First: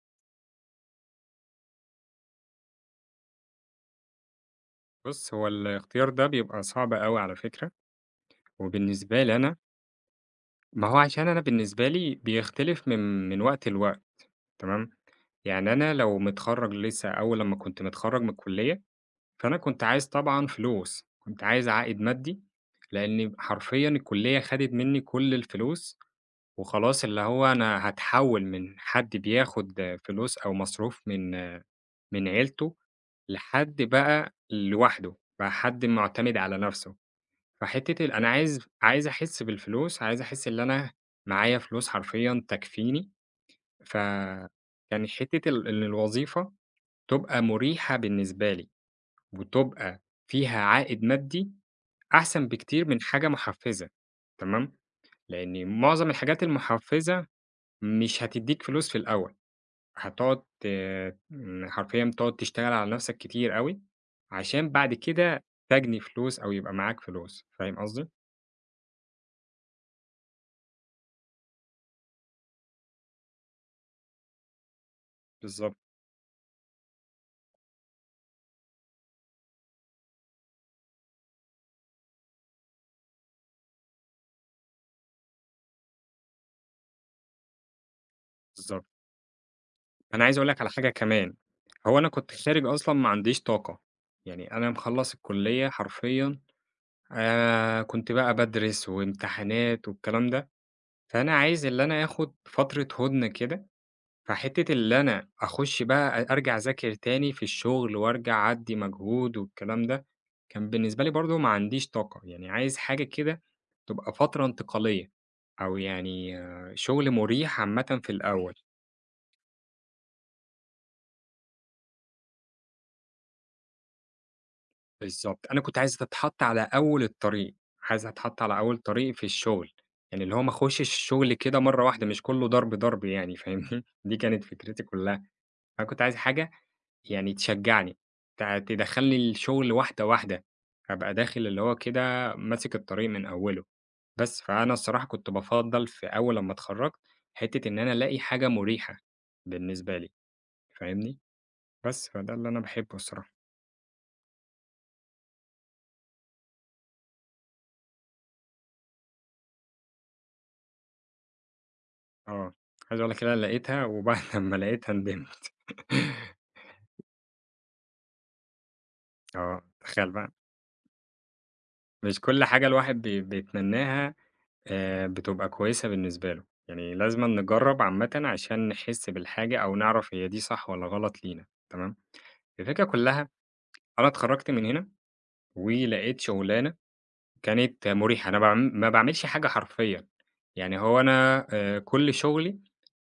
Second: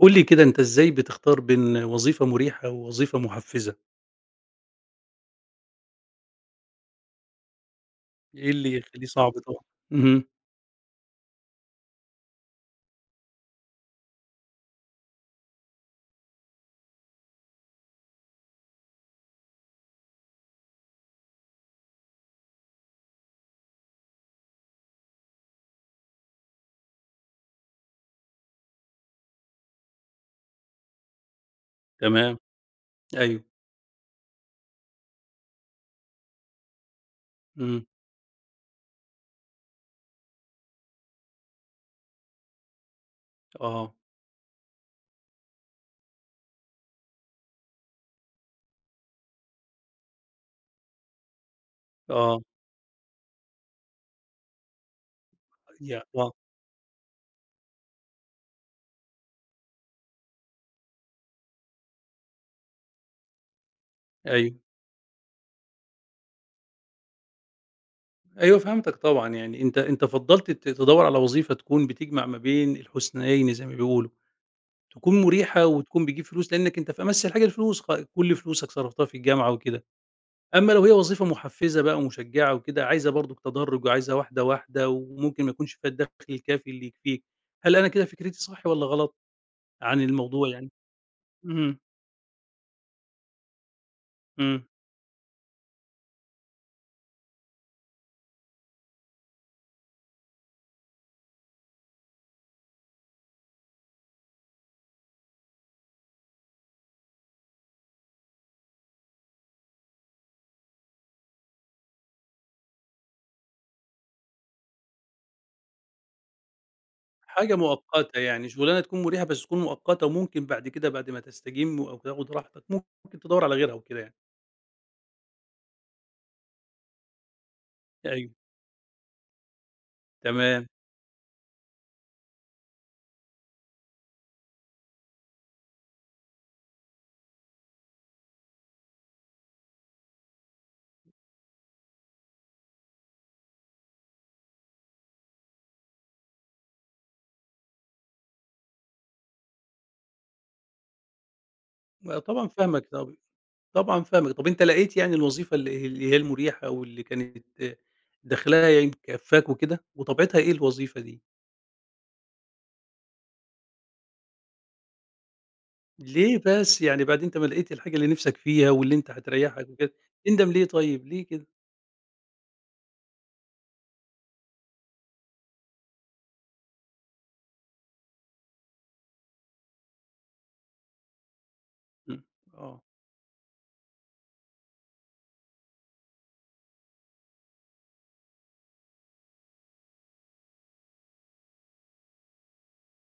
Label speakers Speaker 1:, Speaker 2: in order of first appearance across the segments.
Speaker 1: قُل لي كده أنت إزاي بتختار بين وظيفة مريحة ووظيفة محفزة؟
Speaker 2: بُص، هو الاختيار ده بيبقى صعب أوي على فكرة،
Speaker 1: إيه اللي يخلّيه
Speaker 2: وبالنسبة
Speaker 1: صعب
Speaker 2: لي أنا
Speaker 1: طبعًا؟ اهم،
Speaker 2: ما هو عشان أنا بالنسبة لي بيختلف من وقت لوقت. تمام. يعني أنا لو متخرّج لسه أول لمّا كنت متخرّج من الكلية، فأنا كنت عايز طبعًا فلوس، كنت عايز عائد مادي، لإن حرفيًا الكلية خدت مني كل الفلوس، وخلاص اللي هو أنا هاتحوّل من حد بياخد فلوس أو مصروف من
Speaker 1: تمام،
Speaker 2: عيلته،
Speaker 1: أيوه،
Speaker 2: لحد بقى لوحده، بقى حد معتمد على نفسه.
Speaker 1: إمم،
Speaker 2: فحتّة ال أنا عايز أحس بالفلوس، عايز أحس اللي أنا معايا فلوس حرفيًا تكفيني،
Speaker 1: آه،
Speaker 2: فكان حتّة ال إن الوظيفة تبقى مريحة بالنسبة لي، وتبقى فيها عائد مادي
Speaker 1: آه،
Speaker 2: أحسن بكتير من حاجة محفّزة. تمام. لإن
Speaker 1: يع
Speaker 2: معظم
Speaker 1: آه،
Speaker 2: الحاجات المحفّزة مش هتدّيك فلوس في الأول، هتقعد ت م حرفيًا تقعد تشتغل على نَفْسك كتير أوي،
Speaker 1: أيوه،
Speaker 2: عشان بعد كده تجني فلوس أو يبقى معاك فلوس، فاهم قصدي؟
Speaker 1: أيوه فهمتك طبعًا. يعني أنت فضّلت تدوّر على وظيفة تكون بتجمع ما بين الحسنيين زي ما بيقولوا، تكون مريحة
Speaker 2: بالضبط،
Speaker 1: وتكون بتجيب فلوس لأنك أنت في أمَس الحاجة الفلوس، كل فلوسك صرفتها في الجامعة وكده. أمّا لو هي وظيفة مُحفّزة بقى ومشجّعة وكده، عايزة برضُك تدرُّج وعايزة واحدة، واحدة وممكن ما يكونش فيها الدَخْل الكافي اللي يكفيك. هل أنا كده فكرتي صح
Speaker 2: بالضبط.
Speaker 1: والّا غلط عن
Speaker 2: أنا عايز أقول
Speaker 1: الموضوع
Speaker 2: لك على
Speaker 1: يعني؟
Speaker 2: حاجة كمان،
Speaker 1: اهم،
Speaker 2: هو أنا كنت خارج أصلًا ما عنديش طاقة، يعني
Speaker 1: إمم.
Speaker 2: أنا مخلّص الكلية حرفيًا، كنت بقى بادرس وامتحانات والكلام ده، فأنا عايز اللي أنا آخد فترة هُدنة كده، فحتة اللي أنا أخش بقى أرجع أذاكر تاني في الشغل وأرجع أدّي مجهود والكلام ده، كان بالنسبة لي برضه ما عنديش طاقة، يعني عايز حاجة كده تبقى فترة انتقالية، أو يعني آه، شغل
Speaker 1: حاجة
Speaker 2: مُريح عامةً في
Speaker 1: مؤقتة يعني،
Speaker 2: الأول.
Speaker 1: شُغلانة تكون مريحة بس تكون مؤقتة وممكن بعد كده بعد ما تستجِم أو تاخُد راحتك ممكن تدوّر على غيرها وكده يعني.
Speaker 2: بالضبط، أنا كنت عايز أتحط على أول الطريق، عايز
Speaker 1: أيوه،
Speaker 2: أتحط على أول طريق في الشغل، يعني اللي هو ما
Speaker 1: تمام.
Speaker 2: اخشش الشغل كده مرّة واحدة مش كلّه ضرب، ضرب يعني فاهمني؟ دي كانت فكرتي كلّها، أنا كنت عايز حاجة يعني تشجّعني، تدخّلني الشغل واحدة، واحدة، أبقى داخل اللي هو كده ماسك الطريق من أوّله، بس فأنا الصراحة كنت بافضّل في أول لمّا اتخرّجت حتّة إن أنا ألاقي حاجة مُريحة بالنسبة لي، فاهمني؟ بس
Speaker 1: آه
Speaker 2: فده
Speaker 1: طبعًا
Speaker 2: اللي أنا
Speaker 1: فاهمك.
Speaker 2: باحبه الصراحة.
Speaker 1: طبعًا فاهمك. طب أنت لقيت يعني الوظيفة اللي هي المريحة واللي كانت دَخْلها يعني مكفّاك وكده، وطبيعتها إيه الوظيفة دي؟
Speaker 2: آه، عايز أقول لِك إن أنا لقيتها وبعد لمّا لقيتها ندمت.
Speaker 1: ليه بس؟ يعني بعد أنت ما لقيت الحاجة اللي نِفْسك فيها واللي أنت
Speaker 2: آه،
Speaker 1: هتريّحك وكده،
Speaker 2: تخيل بقى،
Speaker 1: تندم ليه طيب، ليه كده؟
Speaker 2: مش كل حاجة الواحد بيتمناها بتبقى كويسة بالنسبة له، يعني لازمًا نجرّب عامةً عشان نحس بالحاجة أو نعرف هي دي صح والّا غلط لينا، تمام؟
Speaker 1: إمم، آه،
Speaker 2: الفكرة كلها أنا اتخرّجت من هنا ولقيت شغلانة كانت مُريحة، أنا ما باعملش حاجة حرفيًا، يعني هو أنا كل شغلي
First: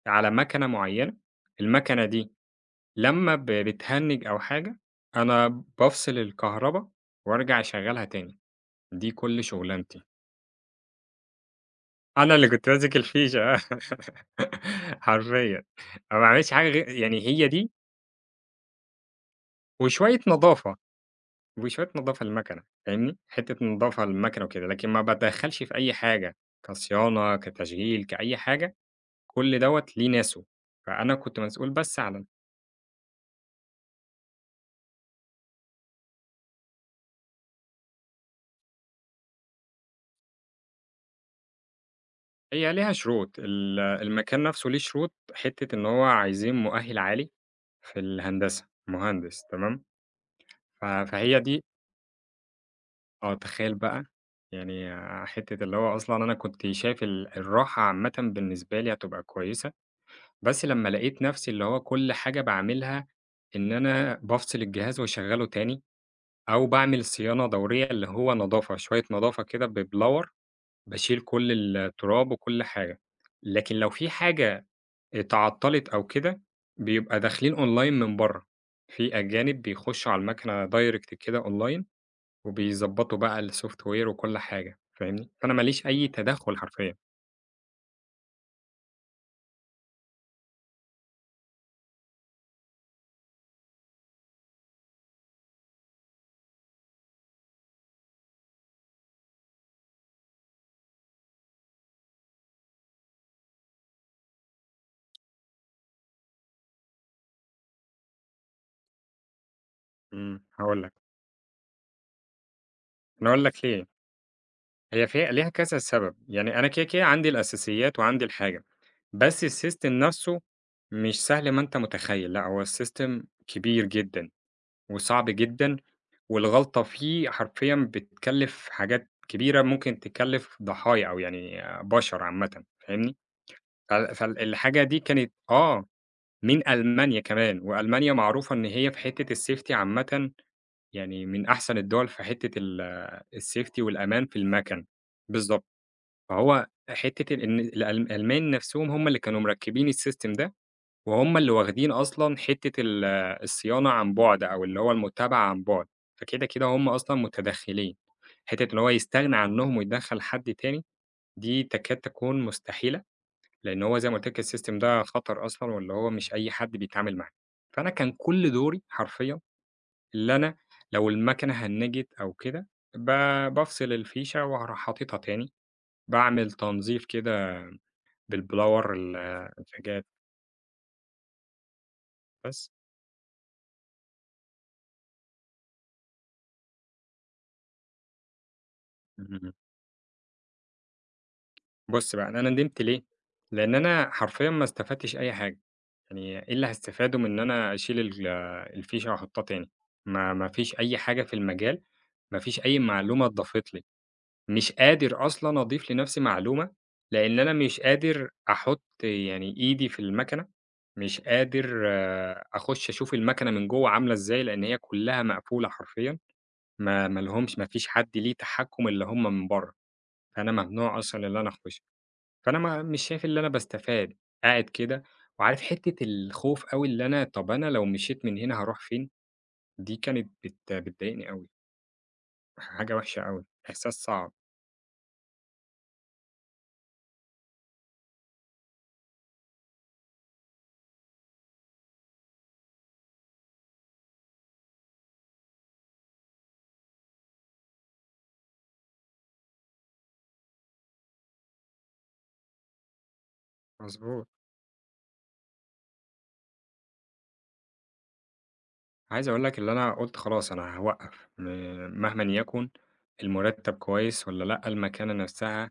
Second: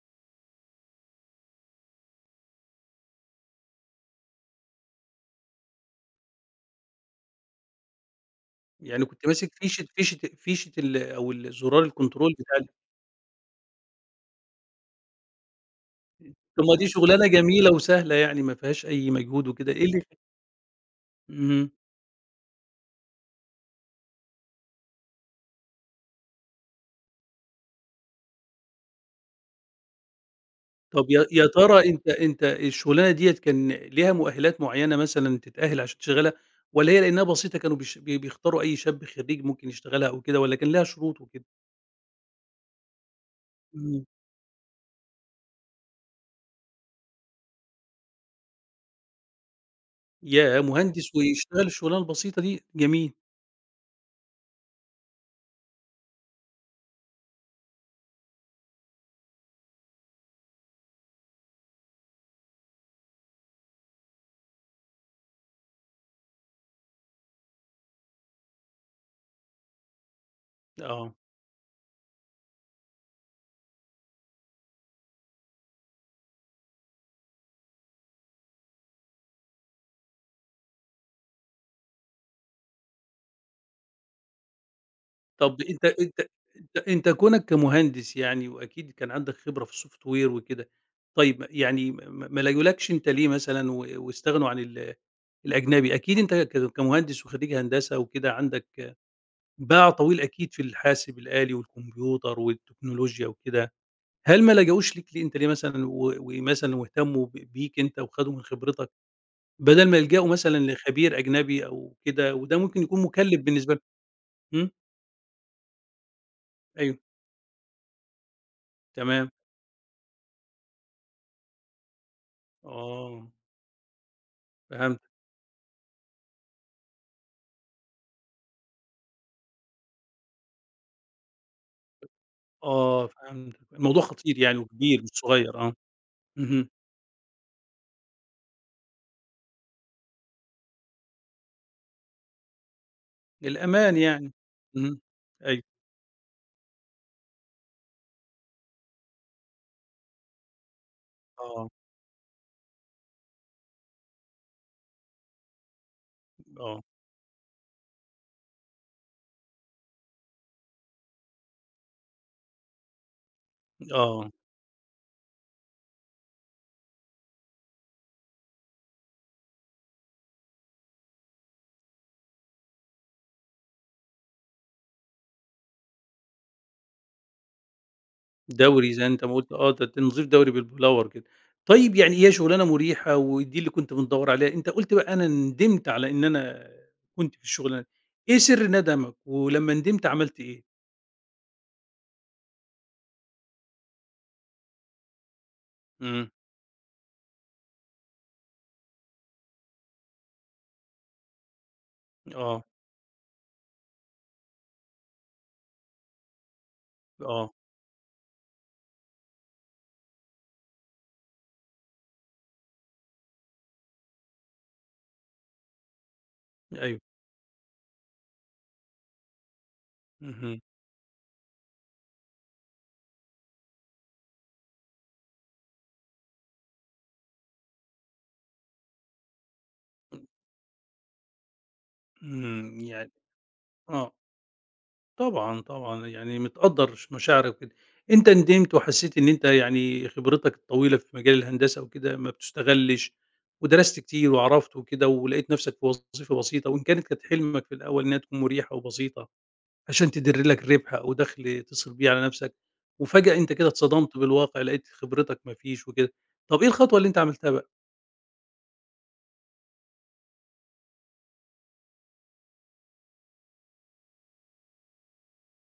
Speaker 2: على مَكنة معيّنة، المَكنة دي لمّا بتهنِّج أو حاجة، أنا بافصل الكهربا وارجع أشغّلها تاني،
Speaker 1: يعني
Speaker 2: دي
Speaker 1: كنت
Speaker 2: كل
Speaker 1: ماسك فيشة
Speaker 2: شُغلانتي،
Speaker 1: فيشة فيشة ال زرار
Speaker 2: أنا
Speaker 1: الكنترول
Speaker 2: اللي
Speaker 1: بتاع
Speaker 2: كنت
Speaker 1: ال.
Speaker 2: ماسك الفيشة حرفيًا، أنا ما باعملش
Speaker 1: طب
Speaker 2: حاجة
Speaker 1: ما
Speaker 2: غير
Speaker 1: دي
Speaker 2: يعني
Speaker 1: شغلانة
Speaker 2: هي دي
Speaker 1: جميلة وسهلة يعني ما فيهاش أي مجهود وكده، إيه اللي.
Speaker 2: وشوية نضافة،
Speaker 1: اهم،
Speaker 2: وشوية نضافة للمَكَنة فاهمني، حتّة نضافة للمَكَنة وكده، لكن ما باتدخّلش في أي حاجة، كصيانة، كتشغيل، كأي حاجة، كل دوّة ليه ناسه،
Speaker 1: طب
Speaker 2: فأنا
Speaker 1: يا
Speaker 2: كنت
Speaker 1: يا
Speaker 2: مسؤول
Speaker 1: ترى
Speaker 2: بس
Speaker 1: أنت
Speaker 2: عن.
Speaker 1: أنت الشغلانة ديّة كان ليها مؤهلات معيّنة مثلًا تتأهل عشان تشتغلها، والّا هي لإنها بسيطة كانوا بيش بي بيختاروا أي شاب خريج ممكن يشتغلها أو كده، والّا كان لها شروط وكده؟
Speaker 2: هي ليها شروط، ال
Speaker 1: إمم.
Speaker 2: المكان نَفْسه ليه شروط، حتّة إن هو عايزين مؤهِّل عالي في الهندسة، مهندس تمام.
Speaker 1: ياه!
Speaker 2: ف
Speaker 1: مهندس
Speaker 2: فهي دي
Speaker 1: ويشتغل الشغلانة البسيطة دي، جميل،
Speaker 2: آه، تخيل بقى، يعني حتّة اللي هو أصلًا أنا كنت شايف ال الراحة عامةً بالنسبة لي هتبقى كويسة، بس لمّا لقيت نفْسي اللي هو كل حاجة باعملها إن أنا بافصل الجهاز واشغّله تاني، أو باعمل صيانة دورية اللي هو نضافة، شوية نضافة كده ببلاور
Speaker 1: آه.
Speaker 2: باشيل كل التراب وكل حاجة، لكن لو في حاجة تعطّلِت أو كده، بيبقى داخلين online من برّه، في أجانب بيخشّوا على الماكنة direct كده online وبيضبّطوا بقى الsoftware وكل حاجة فاهمني، فأنا ما
Speaker 1: طب أنت
Speaker 2: ليش أي
Speaker 1: أنت
Speaker 2: تدخُّل
Speaker 1: أنت
Speaker 2: حرفيًا.
Speaker 1: أنت كونك كمهندس يعني وأكيد كان عندك خبرة في الsoftware وكده. طيب يعني ما لجولكش أنت ليه مثلًا واستغنوا عن الأجنبي؟ أكيد أنت كمهندس وخريج هندسة وكده عندك باع طويل أكيد في الحاسب الآلي والكمبيوتر والتكنولوجيا وكده. هل ما لجأوش ليك ليه أنت ليه مثلًا و واهتموا بيك أنت وخدوا من خبرتك؟ بدل ما يلجأوا
Speaker 2: إمم.
Speaker 1: مثلًا
Speaker 2: هاقول لك،
Speaker 1: لخبير أجنبي أو كده، وده ممكن يكون
Speaker 2: أنا
Speaker 1: مُكلِّف
Speaker 2: هاقول لك
Speaker 1: بالنسبة لهم.
Speaker 2: ليه،
Speaker 1: إمم،
Speaker 2: هي فيها ليها كذا سبب، يعني أنا كده،
Speaker 1: أيوه،
Speaker 2: كده عندي الأساسيات وعندي الحاجة،
Speaker 1: تمام،
Speaker 2: بس الsystem نَفْسه مش سهل ما أنت متخيّل، لأ هو الsystem
Speaker 1: آه،
Speaker 2: كبير جدًا
Speaker 1: فهمتك،
Speaker 2: وصعب جدًا والغلطة فيه حرفيًا بتكلّف حاجات كبيرة، ممكن تكلّف ضحايا أو يعني بشر عامةً،
Speaker 1: آه،
Speaker 2: فاهمني؟
Speaker 1: فهمتك. الموضوع خطير يعني
Speaker 2: فالحاجة دي
Speaker 1: وكبير مش
Speaker 2: كانت
Speaker 1: صغير، آه،
Speaker 2: آه، من
Speaker 1: اهم،
Speaker 2: ألمانيا كمان، وألمانيا معروفة إن هي في حتّة الsafety عامةً يعني من أحسن الدول في حتّة ال الsafety
Speaker 1: الأمان
Speaker 2: والأمان
Speaker 1: يعني،
Speaker 2: في المَكَن.
Speaker 1: اهم، أيوه،
Speaker 2: بالضبط. فهو حتّة ال إن الألمان نَفْسهم هم اللي كانوا مركّبين السيستم ده وهُم اللي
Speaker 1: آه،
Speaker 2: واخدين أصلًا حتّة ال الصيانة عن بُعد أو اللي هو المتابعة عن بُعد، فكده، كده
Speaker 1: آه،
Speaker 2: هُم أصلًا متدخّلين، حتّة إن هو يستغنى عنّهم ويدخّل حد تاني دي تكاد تكون مستحيلة، لإن هو زي ما قُلت
Speaker 1: آه،
Speaker 2: لك الsystem ده خطر أصلًا واللي هو مش أي حد بيتعامل معاه، فأنا كان كل دوري حرفيًا اللي أنا لو الماكنة هنّجِت أو كده ب بافصل الفيشة وأروح حاططها تاني، باعمل تنضيف كده
Speaker 1: دوري
Speaker 2: بالبلاور
Speaker 1: زي
Speaker 2: ال
Speaker 1: أنت ما قُلت آه، ده
Speaker 2: الحاجات
Speaker 1: تنظيف دوري بالبلور كده. طيب يعني هي شغلانة مريحة ودي اللي كنت بتدوّر عليها، أنت قُلت بقى أنا ندمت على إن أنا كنت في الشغلانة دي، إيه سر ندمك
Speaker 2: بس.
Speaker 1: ولمّا ندمت عملت إيه؟
Speaker 2: بُص بقى، أنا ندمت ليه؟ لإن أنا حرفيًا ما استفدتش أي حاجة،
Speaker 1: إمم،
Speaker 2: يعني إيه اللي هاستفاده من إن أنا أشيل ال الفيشة وأحطها تاني؟ ما فيش أي حاجة في المجال، ما فيش
Speaker 1: آه،
Speaker 2: أي معلومة اتضافت لي، مش قادر أصلًا أضيف لنفسي معلومة، لإن أنا
Speaker 1: آه.
Speaker 2: مش قادر أحط يعني إيدي في الماكنة، مش قادر آه، أخش أشوف الماكنة من جوّه عاملة إزاي، لإن هي كلّها مقفولة حرفيًا،
Speaker 1: أيوه.
Speaker 2: ما فيش حد ليه تحكُّم إلّا هم من برّه، فأنا
Speaker 1: اهم.
Speaker 2: ممنوع أصلًا إن أنا أخش. فأنا ما مش شايف اللي أنا باستفاد، قاعد كده وعارف حتّة الخوف أوي اللي أنا طَب أنا لو مشيت من هنا هاروح فين؟ دي كانت بتضايقني أوي،
Speaker 1: إمم.
Speaker 2: حاجة
Speaker 1: يعني
Speaker 2: وحشة أوي، إحساس
Speaker 1: آه.
Speaker 2: صعب.
Speaker 1: طبعًا، طبعًا. يعني متقدّر مشاعرك وكده. أنت ندمت وحسّيت إن أنت يعني خبرتك الطويلة في مجال الهندسة وكده ما بتُستغلّش، ودرست كتير وعرفت وكده ولقيت نَفْسك في وظيفة بسيطة وإن كانت حلمك في الأول إنّها تكون مريحة وبسيطة عشان تدِر لك ربح أو دَخْل تصرف بيه على نَفْسك، وفجأة أنت كده اتصدمت
Speaker 2: مضبوط.
Speaker 1: بالواقع، لقيت خبرتك ما فيش وكده. طَب إيه الخطوة اللي أنت عملتها بقى؟
Speaker 2: عايز أقول لك اللي أنا قُلت خلاص أنا هاوقّف، مهمًا يكن المُرتّب كويس والّا لأ، المكانة نفسها،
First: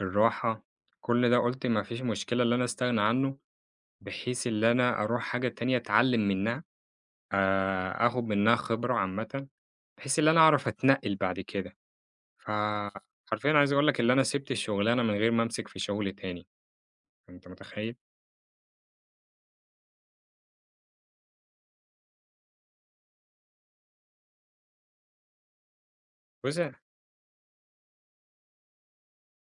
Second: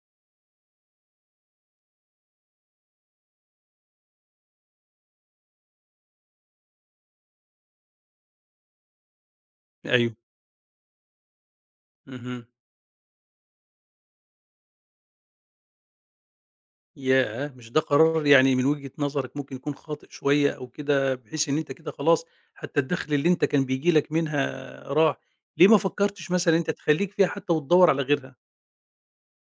Speaker 2: الراحة، كل ده قُلت ما فيش مشكلة اللي أنا أستغنى عنّه، بحيث اللي أنا أروح حاجة تانية أتعلّم منّها، آخُد منّها خبرة عامةً،
Speaker 1: أيوه.
Speaker 2: بحيث اللي أنا أعرف أتنقّل بعد كده.
Speaker 1: اهم.
Speaker 2: فحرفيًا عايز أقول لك اللي أنا سِبت الشغلانة من غير ما أمسك في شغل تاني، أنت
Speaker 1: ياه! مش ده
Speaker 2: متخيّل؟
Speaker 1: قرار يعني من وجهة نظرك ممكن يكون خاطئ شوية أو كده، بحيث إن أنت كده خلاص حتى الدخل اللي أنت كان بييجي لك منها راح، ليه ما فكرتش مثلًا
Speaker 2: بُص
Speaker 1: أنت تخلّيك فيها حتى وتدوّر على غيرها؟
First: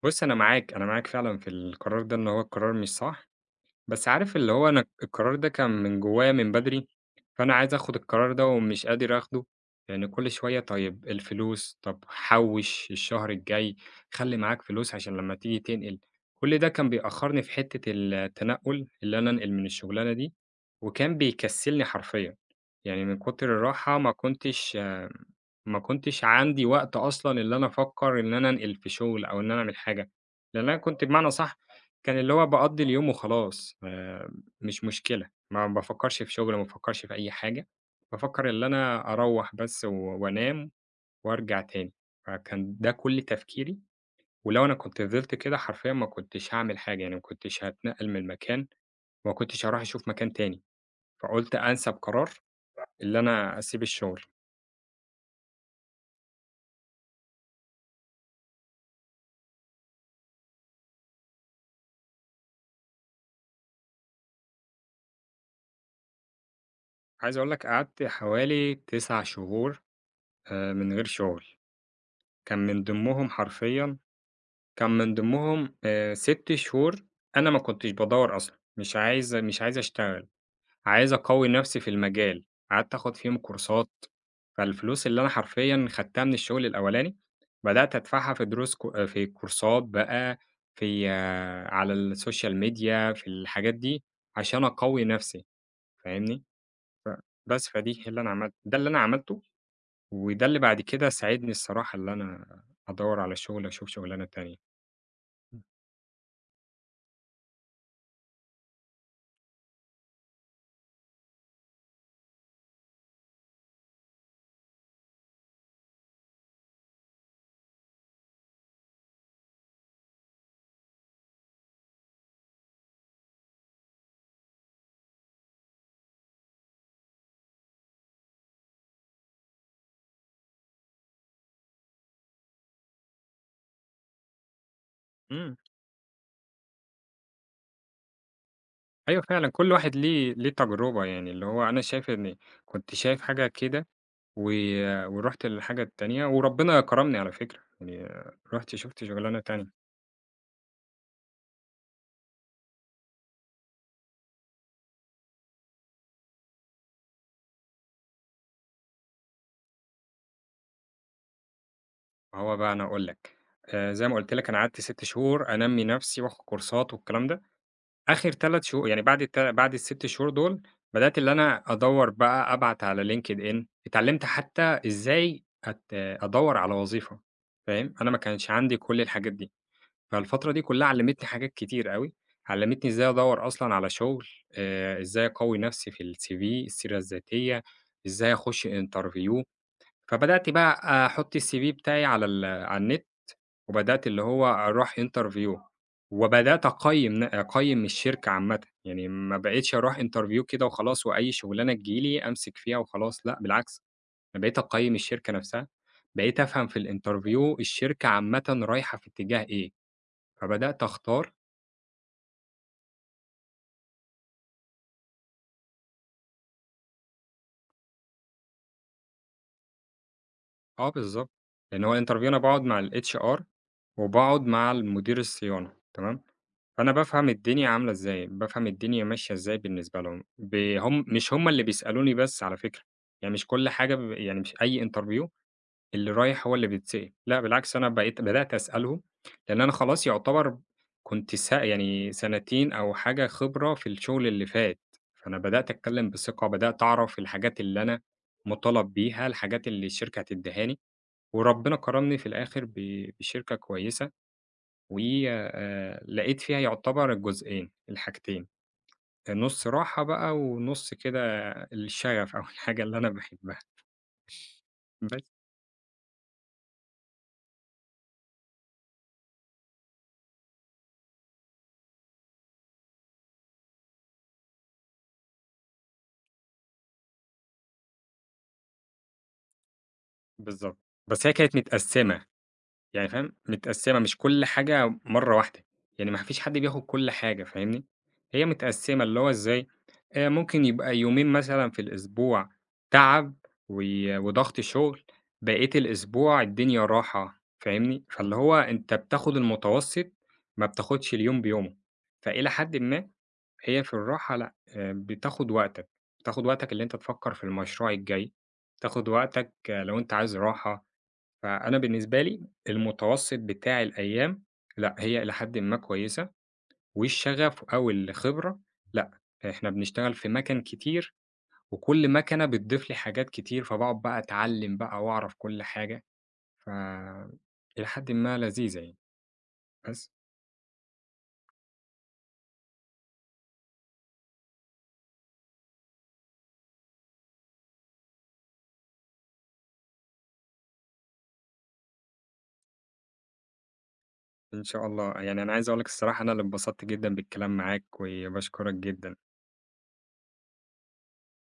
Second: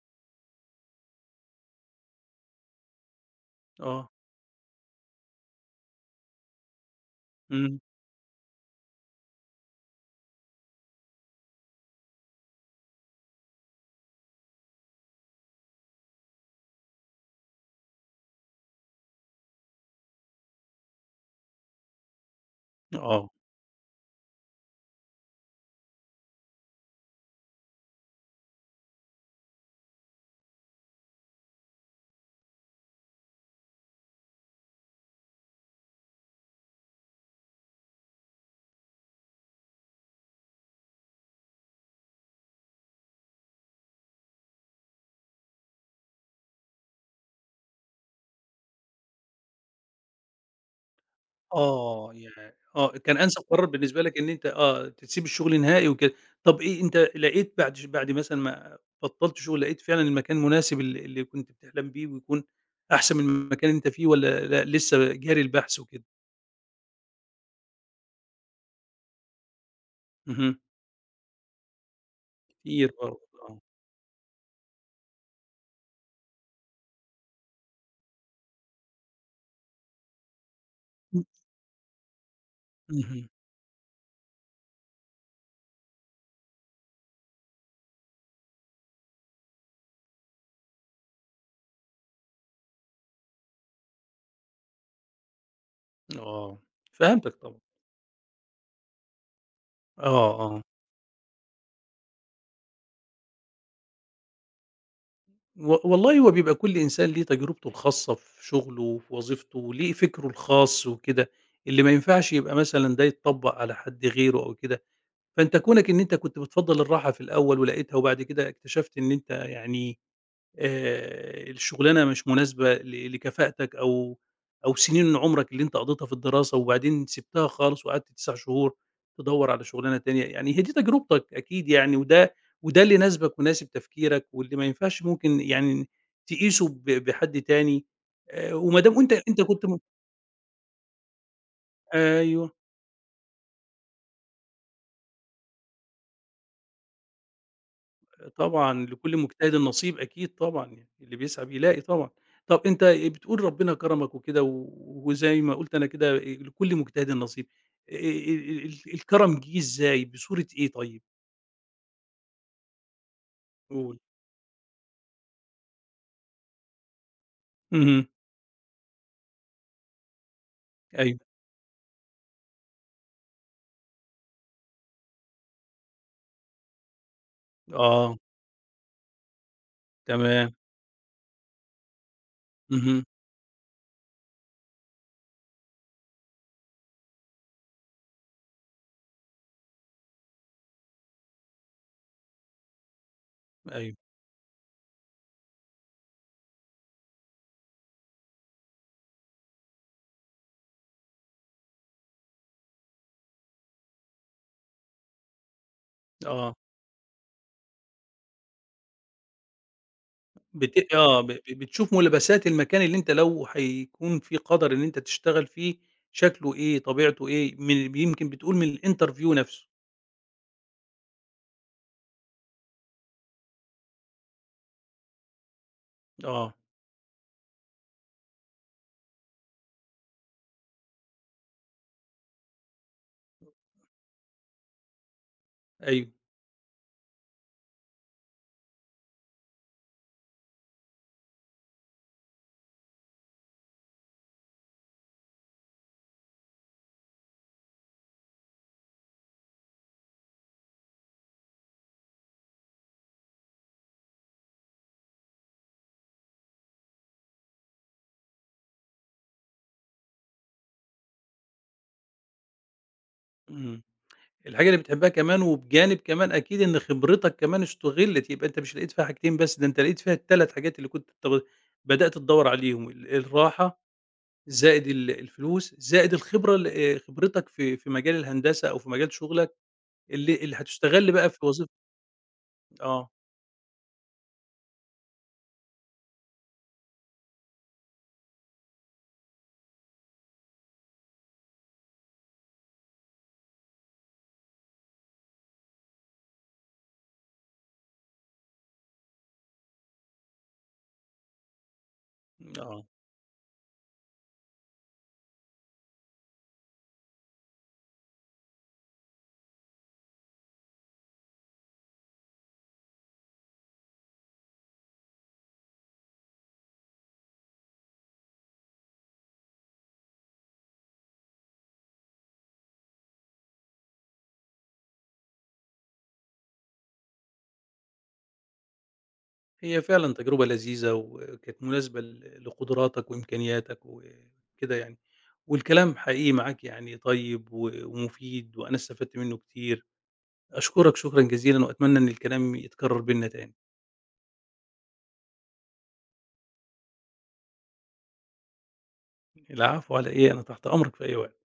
Speaker 2: بُص أنا معاك، أنا معاك فعلًا في القرار ده إن هو القرار مش صح. بس
Speaker 1: آه،
Speaker 2: عارف اللي هو أنا القرار ده كان من جوايا من بدري، فأنا عايز
Speaker 1: إمم،
Speaker 2: آخُد القرار ده ومش قادر آخده، لإن كل شوية طيب الفلوس، طب حوِّش الشهر الجاي، خلّي معاك فلوس عشان لمّا تيجي تنقل، كل ده كان بيأخّرني في حتّة التنقُّل، اللي أنا أنقل من الشغلانة دي، وكان بيكسّلني حرفيًا، يعني من
Speaker 1: آه،
Speaker 2: كتر الراحة ما كنتش آه، ما كنتش عندي وقت أصلًا اللي أنا أفكّر إن أنا أنقل في شُغل أو إن أنا أعمل حاجة، لإن أنا كنت بمعنى أصح كان اللي هو باقضّي اليوم وخلاص، مش مشكلة، ما بافكّرش في شغل، ما بافكّرش في أي حاجة، بافكّر اللي أنا أروّح بس وأنام وأرجع تاني، فكان ده كل تفكيري، ولو أنا كنت فضلت كده حرفيًا ما كنتش هاعمل حاجة، يعني ما كنتش هاتنقّل من مكان وما كنتش هاروح أشوف مكان تاني، فقُلت أنسب
Speaker 1: آه،
Speaker 2: قرار
Speaker 1: يع آه، كان
Speaker 2: اللي
Speaker 1: أنسب
Speaker 2: أنا
Speaker 1: قرار
Speaker 2: أسيب
Speaker 1: بالنسبة لك
Speaker 2: الشغل.
Speaker 1: إن أنت آه، تسيب الشغل نهائي وكده. طب إيه أنت لقيت بعد بعد مثلًا ما بطّلت شغل لقيت فعلًا المكان مناسب اللي كنت بتحلم بيه، ويكون أحسن من المكان اللي أنت فيه والّا لأ لسه جاري البحث وكده؟
Speaker 2: عايز أقول لك قعدت حوالي 9 شهور
Speaker 1: اهم،
Speaker 2: من غير شغل، كان من
Speaker 1: كتير برضه،
Speaker 2: ضمنهم
Speaker 1: آه.
Speaker 2: حرفيًا كان من ضمنهم 6 شهور أنا ما كنتش بادوّر أصلًا، مش عايز أشتغل، عايز
Speaker 1: إمم،
Speaker 2: أقوّي نَفْسي في المجال، قعدت آخُد
Speaker 1: اهم،
Speaker 2: فيهم كورسات، فالفلوس اللي أنا حرفيًا خدتها من الشغل الأولاني، بدأت أدفعها في دروس في كورسات بقى، في آه، على الsocial media في الحاجات دي، عشان أقوّي نَفْسي فاهمني؟
Speaker 1: آه، فهمتك طبعًا،
Speaker 2: بس فدي اللي أنا عملت ده اللي أنا عملته،
Speaker 1: آه،
Speaker 2: وده اللي
Speaker 1: آه،
Speaker 2: بعد كده ساعدني الصراحة اللي أنا أدوّر على شغل، أشوف شُغلانة تانية.
Speaker 1: والله هو بيبقى كل إنسان ليه تجربته الخاصة في شغله وفي وظيفته، ليه فكره الخاص وكده، اللي ما ينفعش يبقى مثلًا ده يتطبّق على حد غيره أو كده. فأنت كونك إن أنت كنت بتفضّل الراحة في الأول ولقيتها وبعد كده اكتشفت إن أنت يعني الشغلانة مش مناسبة لكفاءتك أو أو سنين من عمرك اللي أنت قضيتها في الدراسة وبعدين سِبتها خالص وقعدت 9 شهور تدوّر على شغلانة تانية، يعني هي دي تجربتك أكيد يعني، وده اللي يناسبك ويناسب تفكيرك واللي ما ينفعش ممكن
Speaker 2: إمم.
Speaker 1: يعني تقيسه بحد تاني وما دام أنت
Speaker 2: أيوه
Speaker 1: أنت
Speaker 2: فعلًا،
Speaker 1: كنت
Speaker 2: كل
Speaker 1: م
Speaker 2: واحد ليه تجربة، يعني اللي هو أنا شايف إن
Speaker 1: أيوه.
Speaker 2: كنت شايف حاجة كده و ورُحت للحاجة التانية وربنا كرمني على فكرة، يعني رُحت
Speaker 1: طبعًا
Speaker 2: شُفت
Speaker 1: لكل
Speaker 2: شُغلانة
Speaker 1: مجتهد
Speaker 2: تانية.
Speaker 1: نصيب أكيد طبعًا يعني، اللي بيسعى بيلاقي طبعًا. طب أنت بتقول ربنا كرمك وكده وزي ما قُلت أنا كده لكل مجتهد نصيب، ال ال الكرم جِه إزاي، بصورة إيه طيب؟
Speaker 2: ما هو بقى أنا هاقول لك،
Speaker 1: قُل.
Speaker 2: زي ما قُلت لك أنا قعدت 6 شهور أنمّي نَفْسي وآخُد كورسات والكلام ده،
Speaker 1: اهم،
Speaker 2: آخِر 3 يعني بعد بعد ال6 شهور دول بدأت
Speaker 1: أيوه،
Speaker 2: اللي أنا أدوّر بقى أبعت على LinkedIn، اتعلّمت حتى إزاي أدوّر على وظيفة، فاهم؟ أنا ما
Speaker 1: آه،
Speaker 2: كانش عندي كل الحاجات دي. فالفترة
Speaker 1: تمام،
Speaker 2: دي كلّها علّمتني حاجات كتير أوي، علّمتني
Speaker 1: اهم،
Speaker 2: إزاي أدوّر أصلًا على شغل، إزاي أقوّي نفسي في الCV، السيرة الذاتية، إزاي أخُش interview، فبدأت بقى أحُط الCV بتاعي على ال على النت،
Speaker 1: أيوه،
Speaker 2: وبدأت اللي هو أروح interview، وبدأت أقيّم الشركة عامةً، يعني ما بقيتش أروح interview كده وخلاص وأي شغلانة تيجي لي أمسك فيها وخلاص، لأ بالعكس، أنا بقيت أقيّم الشركة نفسها، بقيت
Speaker 1: آه.
Speaker 2: أفهم في الinterview الشركة عامةً رايحة في اتجاه إيه، فبدأت
Speaker 1: بت آه، ب
Speaker 2: أختار.
Speaker 1: ب بتشوف ملابسات المكان اللي أنت لو هيكون في قدر إن أنت تشتغل فيه، شكله إيه، طبيعته إيه، من يمكن بتقول من الinterview نفسه.
Speaker 2: آه بالضبط، لإن هو الinterview أنا باقعد مع الHR وباقعد مع المدير الصيانة تمام،
Speaker 1: آه،
Speaker 2: فأنا بافهم الدنيا عاملة إزاي، بافهم الدنيا ماشية إزاي بالنسبة لهم، هم مش هم اللي بيسألوني بس على فكرة، يعني مش كل حاجة يعني مش أي interview اللي
Speaker 1: أيوه،
Speaker 2: رايح هو اللي بيتسأل، لأ بالعكس أنا بقيت بدأت أسألهم، لإن أنا خلاص يعتبر كنت يعني سنتين أو حاجة خبرة في الشغل اللي فات، فأنا بدأت أتكلم بثقة، بدأت أعرف الحاجات اللي أنا مُطالب بيها، الحاجات اللي الشركة هتديها لي. وربنا كرمني في الآخر بشركة كويسة، وآآ لقيت فيها يعتبر الجزئين، الحاجتين، نُص راحة بقى ونُص كده الشغف أو الحاجة اللي أنا باحبها،
Speaker 1: إمم. الحاجة اللي بتحبها
Speaker 2: بس.
Speaker 1: كمان، وبجانب كمان أكيد إن خبرتك كمان استُغلِّت، يبقى أنت مش لقيت فيها حاجتين بس، ده أنت لقيت فيها ال3 حاجات اللي كنت بدأت تدوّر عليهم، الراحة زائد الفلوس، زائد الخبرة ال خبرتك في مجال الهندسة أو في مجال شغلك اللي
Speaker 2: بالضبط.
Speaker 1: هتُستغل
Speaker 2: بس
Speaker 1: بقى
Speaker 2: هي
Speaker 1: في
Speaker 2: كانت
Speaker 1: وظيف
Speaker 2: متقسّمة. يعني
Speaker 1: آه،
Speaker 2: فاهم، متقسّمة مش كل حاجة مرّة واحدة، يعني ما فيش حد بياخد كل حاجة فاهمني، هي متقسّمة اللي هو إزاي، ممكن يبقى يومين مثلًا في الأسبوع تعب و وضغط شغل، بقية الأسبوع الدنيا راحة فاهمني، فاللي هو أنت بتاخد المتوسط ما بتاخدش اليوم بيومه، فإلى حدٍ
Speaker 1: آه.
Speaker 2: ما هي في الراحة لأ، بتاخد وقتك، بتاخد وقتك اللي أنت تفكّر في المشروع الجاي، بتاخد وقتك آه، لو أنت عايز راحة فأنا بالنسبة لي المتوسط بتاع الأيام لأ، هي إلى حدٍ ما كويسة، والشغف أو الخبرة لأ، إحنا بنشتغل في مَكَن كتير، وكل مَكَنة بتضيف لي حاجات كتير، فباقعد بقى أتعلّم بقى وأعرف كل حاجة، ف إلى حدٍ ما لذيذة يعني،
Speaker 1: هي
Speaker 2: بس
Speaker 1: فعلًا تجربة لذيذة وكانت مناسبة لقدراتك وإمكانياتك وكده يعني، والكلام حقيقي معاك يعني طيب ومفيد وأنا استفدت منه كتير. أشكرك شكرًا جزيلًا، وأتمنى إن الكلام يتكرر بيننا تاني.
Speaker 2: إن شاء الله يعني أنا عايز أقول لك الصراحة أنا اللي اتبسطت جدًا بالكلام معاك، وباشكرك جدًا.
Speaker 1: العفو على إيه، أنا تحت أمرك في أي وقت.